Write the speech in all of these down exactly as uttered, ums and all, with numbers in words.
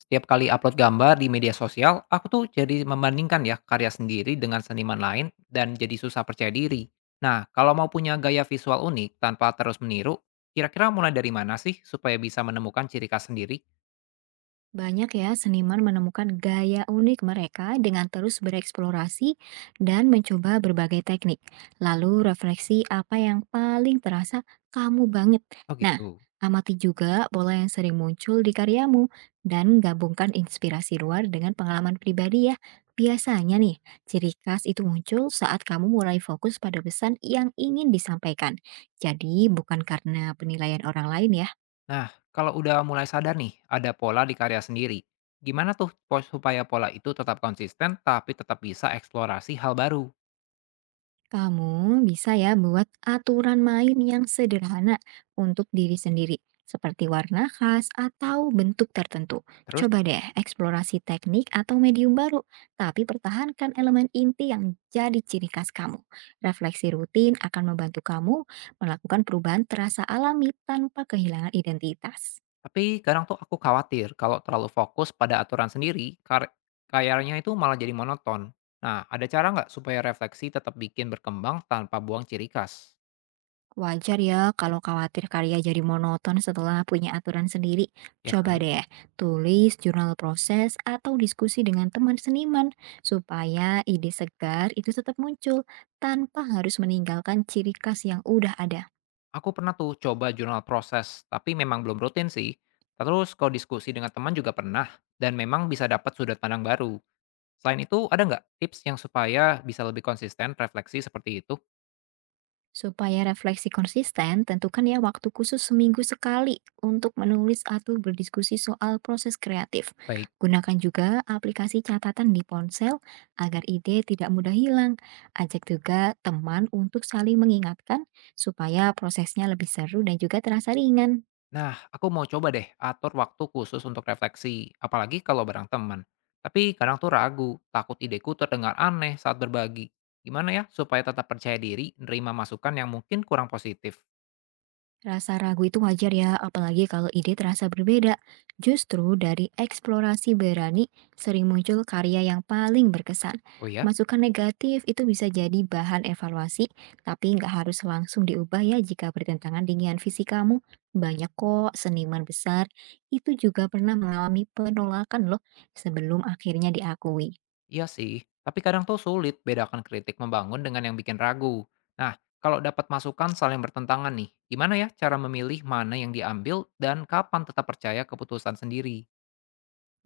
Setiap kali upload gambar di media sosial, aku tuh jadi membandingkan ya karya sendiri dengan seniman lain dan jadi susah percaya diri. Nah, kalau mau punya gaya visual unik tanpa terus meniru, kira-kira mulai dari mana sih supaya bisa menemukan ciri khas sendiri? Banyak ya seniman menemukan gaya unik mereka dengan terus bereksplorasi dan mencoba berbagai teknik. Lalu refleksi apa yang paling terasa kamu banget. Oh Nah, gitu. amati juga pola yang sering muncul di karyamu dan gabungkan inspirasi luar dengan pengalaman pribadi ya. Biasanya nih, ciri khas itu muncul saat kamu mulai fokus pada pesan yang ingin disampaikan. Jadi bukan karena penilaian orang lain ya. Nah, kalau udah mulai sadar nih, ada pola di karya sendiri. Gimana tuh po- supaya pola itu tetap konsisten tapi tetap bisa eksplorasi hal baru? Kamu bisa ya buat aturan main yang sederhana untuk diri sendiri, seperti warna khas atau bentuk tertentu. Terus. Coba deh eksplorasi teknik atau medium baru, tapi pertahankan elemen inti yang jadi ciri khas kamu. Refleksi rutin akan membantu kamu melakukan perubahan terasa alami tanpa kehilangan identitas. Tapi kadang tuh aku khawatir kalau terlalu fokus pada aturan sendiri, kar- karyanya itu malah jadi monoton. Nah, ada cara nggak supaya refleksi tetap bikin berkembang tanpa buang ciri khas? Wajar ya kalau khawatir karya jadi monoton setelah punya aturan sendiri. Ya Coba kan? deh, tulis jurnal proses atau diskusi dengan teman seniman supaya ide segar itu tetap muncul tanpa harus meninggalkan ciri khas yang udah ada. Aku pernah tuh coba jurnal proses, tapi memang belum rutin sih. Terus kalau diskusi dengan teman juga pernah, dan memang bisa dapat sudut pandang baru. Selain itu, ada nggak tips yang supaya bisa lebih konsisten refleksi seperti itu? Supaya refleksi konsisten, tentukan ya waktu khusus seminggu sekali untuk menulis atau berdiskusi soal proses kreatif. Baik. Gunakan juga aplikasi catatan di ponsel agar ide tidak mudah hilang. Ajak juga teman untuk saling mengingatkan supaya prosesnya lebih seru dan juga terasa ringan. Nah, aku mau coba deh atur waktu khusus untuk refleksi, apalagi kalau bareng teman. Tapi kadang tuh ragu, takut ideku terdengar aneh saat berbagi. Gimana ya supaya tetap percaya diri nerima masukan yang mungkin kurang positif? Rasa ragu itu wajar ya, apalagi kalau ide terasa berbeda. Justru dari eksplorasi berani sering muncul karya yang paling berkesan. Oh ya? Masukan negatif itu bisa jadi bahan evaluasi, tapi nggak harus langsung diubah ya jika bertentangan dengan visi kamu. Banyak kok seniman besar itu juga pernah mengalami penolakan loh sebelum akhirnya diakui. Iya sih, tapi kadang tuh sulit bedakan kritik membangun dengan yang bikin ragu. Nah, kalau dapat masukan saling bertentangan nih, gimana ya cara memilih mana yang diambil dan kapan tetap percaya keputusan sendiri?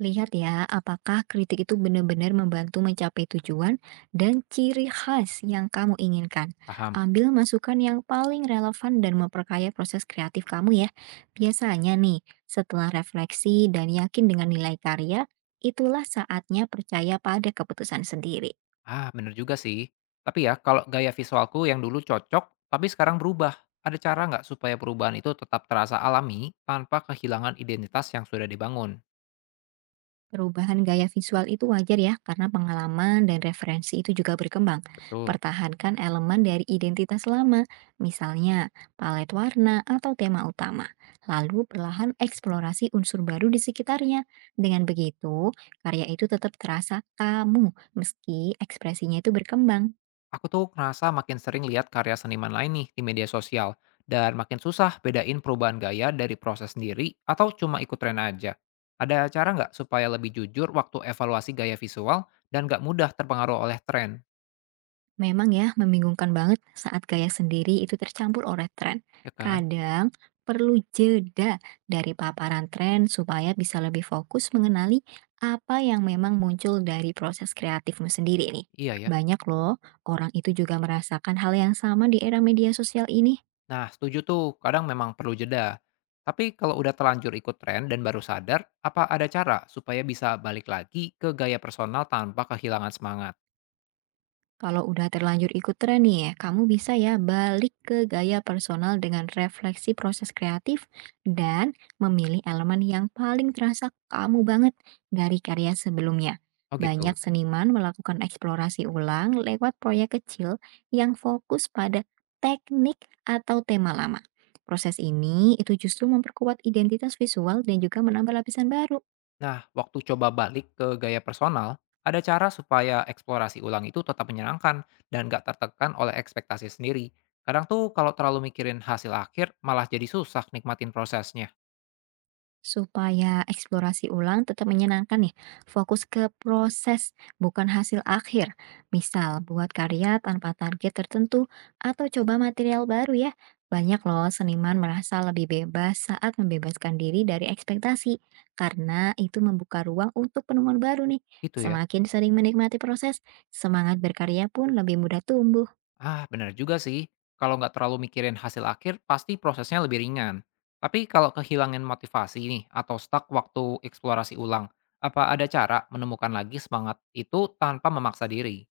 Lihat ya, apakah kritik itu benar-benar membantu mencapai tujuan dan ciri khas yang kamu inginkan. Paham? Ambil masukan yang paling relevan dan memperkaya proses kreatif kamu ya. Biasanya nih, setelah refleksi dan yakin dengan nilai karya, itulah saatnya percaya pada keputusan sendiri. Ah, bener juga sih. Tapi ya, kalau gaya visualku yang dulu cocok, tapi sekarang berubah, ada cara nggak supaya perubahan itu tetap terasa alami tanpa kehilangan identitas yang sudah dibangun? Perubahan gaya visual itu wajar ya, karena pengalaman dan referensi itu juga berkembang. Betul. Pertahankan elemen dari identitas lama, misalnya palet warna atau tema utama. Lalu perlahan eksplorasi unsur baru di sekitarnya. Dengan begitu, karya itu tetap terasa kamu meski ekspresinya itu berkembang. Aku tuh ngerasa makin sering lihat karya seniman lain nih di media sosial, dan makin susah bedain perubahan gaya dari proses sendiri atau cuma ikut tren aja. Ada cara nggak supaya lebih jujur waktu evaluasi gaya visual dan nggak mudah terpengaruh oleh tren? Memang ya, membingungkan banget saat gaya sendiri itu tercampur oleh tren. Ya kan? Kadang perlu jeda dari paparan tren supaya bisa lebih fokus mengenali apa yang memang muncul dari proses kreatifmu sendiri nih. Iya ya. Banyak loh, orang itu juga merasakan hal yang sama di era media sosial ini. Nah, setuju tuh, kadang memang perlu jeda. Tapi kalau udah telanjur ikut tren dan baru sadar, apa ada cara supaya bisa balik lagi ke gaya personal tanpa kehilangan semangat? Kalau udah terlanjur ikut tren nih, ya, kamu bisa ya balik ke gaya personal dengan refleksi proses kreatif dan memilih elemen yang paling terasa kamu banget dari karya sebelumnya. Oh gitu. Banyak seniman melakukan eksplorasi ulang lewat proyek kecil yang fokus pada teknik atau tema lama. Proses ini itu justru memperkuat identitas visual dan juga menambah lapisan baru. Nah, waktu coba balik ke gaya personal, ada cara supaya eksplorasi ulang itu tetap menyenangkan dan gak tertekan oleh ekspektasi sendiri. Kadang tuh kalau terlalu mikirin hasil akhir, malah jadi susah nikmatin prosesnya. Supaya eksplorasi ulang tetap menyenangkan nih, fokus ke proses, bukan hasil akhir. Misal, buat karya tanpa target tertentu atau coba material baru ya. Banyak loh seniman merasa lebih bebas saat membebaskan diri dari ekspektasi, karena itu membuka ruang untuk penemuan baru nih. Gitu ya. Semakin sering menikmati proses, semangat berkarya pun lebih mudah tumbuh. Ah, benar juga sih. Kalau nggak terlalu mikirin hasil akhir, pasti prosesnya lebih ringan. Tapi kalau kehilangan motivasi nih, atau stuck waktu eksplorasi ulang, apa ada cara menemukan lagi semangat itu tanpa memaksa diri?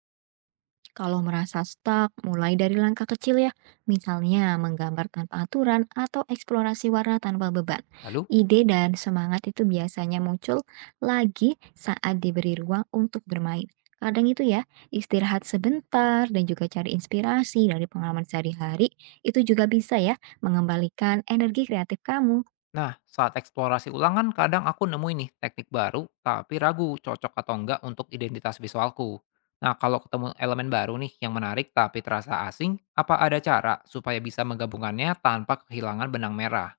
Kalau merasa stuck, mulai dari langkah kecil ya, misalnya menggambar tanpa aturan atau eksplorasi warna tanpa beban. Lalu, Ide dan semangat itu biasanya muncul lagi saat diberi ruang untuk bermain. Kadang itu ya, istirahat sebentar dan juga cari inspirasi dari pengalaman sehari-hari, itu juga bisa ya mengembalikan energi kreatif kamu. nah saat eksplorasi ulang kan kadang aku nemuin nih teknik baru, tapi ragu cocok atau enggak untuk identitas visualku. Nah kalau ketemu elemen baru nih yang menarik tapi terasa asing, apa ada cara supaya bisa menggabungkannya tanpa kehilangan benang merah?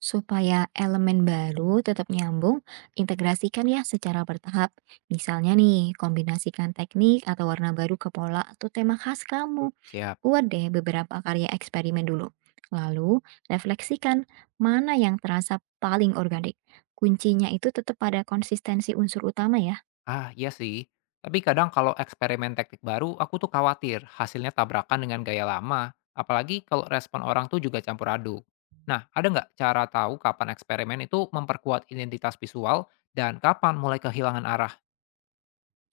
Supaya elemen baru tetap nyambung, integrasikan ya secara bertahap. Misalnya nih, kombinasikan teknik atau warna baru ke pola atau tema khas kamu. Siap. Buat deh beberapa karya eksperimen dulu. Lalu, refleksikan mana yang terasa paling organik. Kuncinya itu tetap pada konsistensi unsur utama ya. Ah, iya sih. Tapi kadang kalau eksperimen teknik baru, aku tuh khawatir hasilnya tabrakan dengan gaya lama. Apalagi kalau respon orang tuh juga campur aduk. Nah, ada nggak cara tahu kapan eksperimen itu memperkuat identitas visual dan kapan mulai kehilangan arah?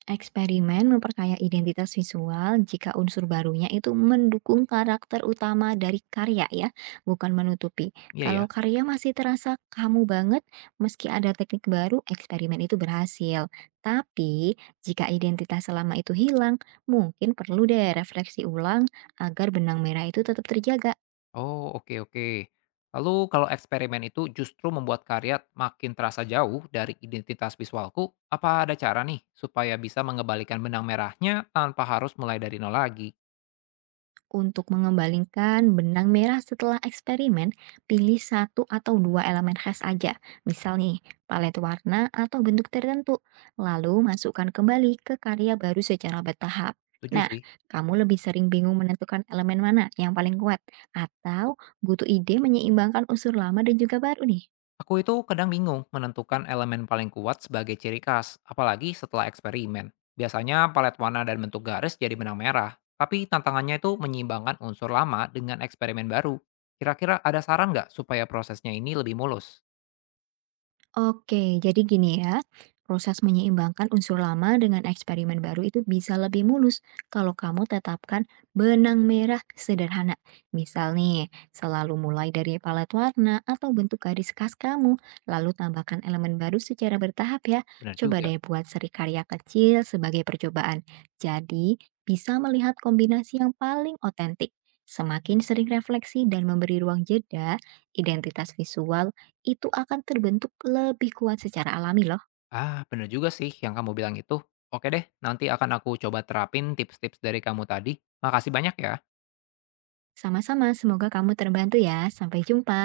Eksperimen memperkaya identitas visual jika unsur barunya itu mendukung karakter utama dari karya ya, bukan menutupi. Iya ya. Kalau karya masih terasa kamu banget, meski ada teknik baru, eksperimen itu berhasil. Tapi, jika identitas selama itu hilang, mungkin perlu deh refleksi ulang agar benang merah itu tetap terjaga. Oh, oke oke. Lalu kalau eksperimen itu justru membuat karya makin terasa jauh dari identitas visualku, apa ada cara nih supaya bisa mengembalikan benang merahnya tanpa harus mulai dari nol lagi? Untuk mengembalikan benang merah setelah eksperimen, pilih satu atau dua elemen khas aja, misal nih, palet warna atau bentuk tertentu, lalu masukkan kembali ke karya baru secara bertahap. Setuju Nah, sih. kamu lebih sering bingung menentukan elemen mana yang paling kuat, atau butuh ide menyeimbangkan unsur lama dan juga baru nih? Aku itu kadang bingung menentukan elemen paling kuat sebagai ciri khas, apalagi setelah eksperimen. Biasanya palet warna dan bentuk garis jadi benang merah, tapi tantangannya itu menyeimbangkan unsur lama dengan eksperimen baru. Kira-kira ada saran nggak supaya prosesnya ini lebih mulus? Oke, jadi gini ya, proses menyeimbangkan unsur lama dengan eksperimen baru itu bisa lebih mulus kalau kamu tetapkan benang merah sederhana. Misal nih, selalu mulai dari palet warna atau bentuk garis khas kamu, lalu tambahkan elemen baru secara bertahap ya. Bener Coba juga. deh buat seri karya kecil sebagai percobaan. Jadi, bisa melihat kombinasi yang paling otentik. Semakin sering refleksi dan memberi ruang jeda, identitas visual itu akan terbentuk lebih kuat secara alami loh. Ah, bener juga sih yang kamu bilang itu. Oke deh, nanti akan aku coba terapin tips-tips dari kamu tadi. Makasih banyak ya. Sama-sama, semoga kamu terbantu ya. Sampai jumpa.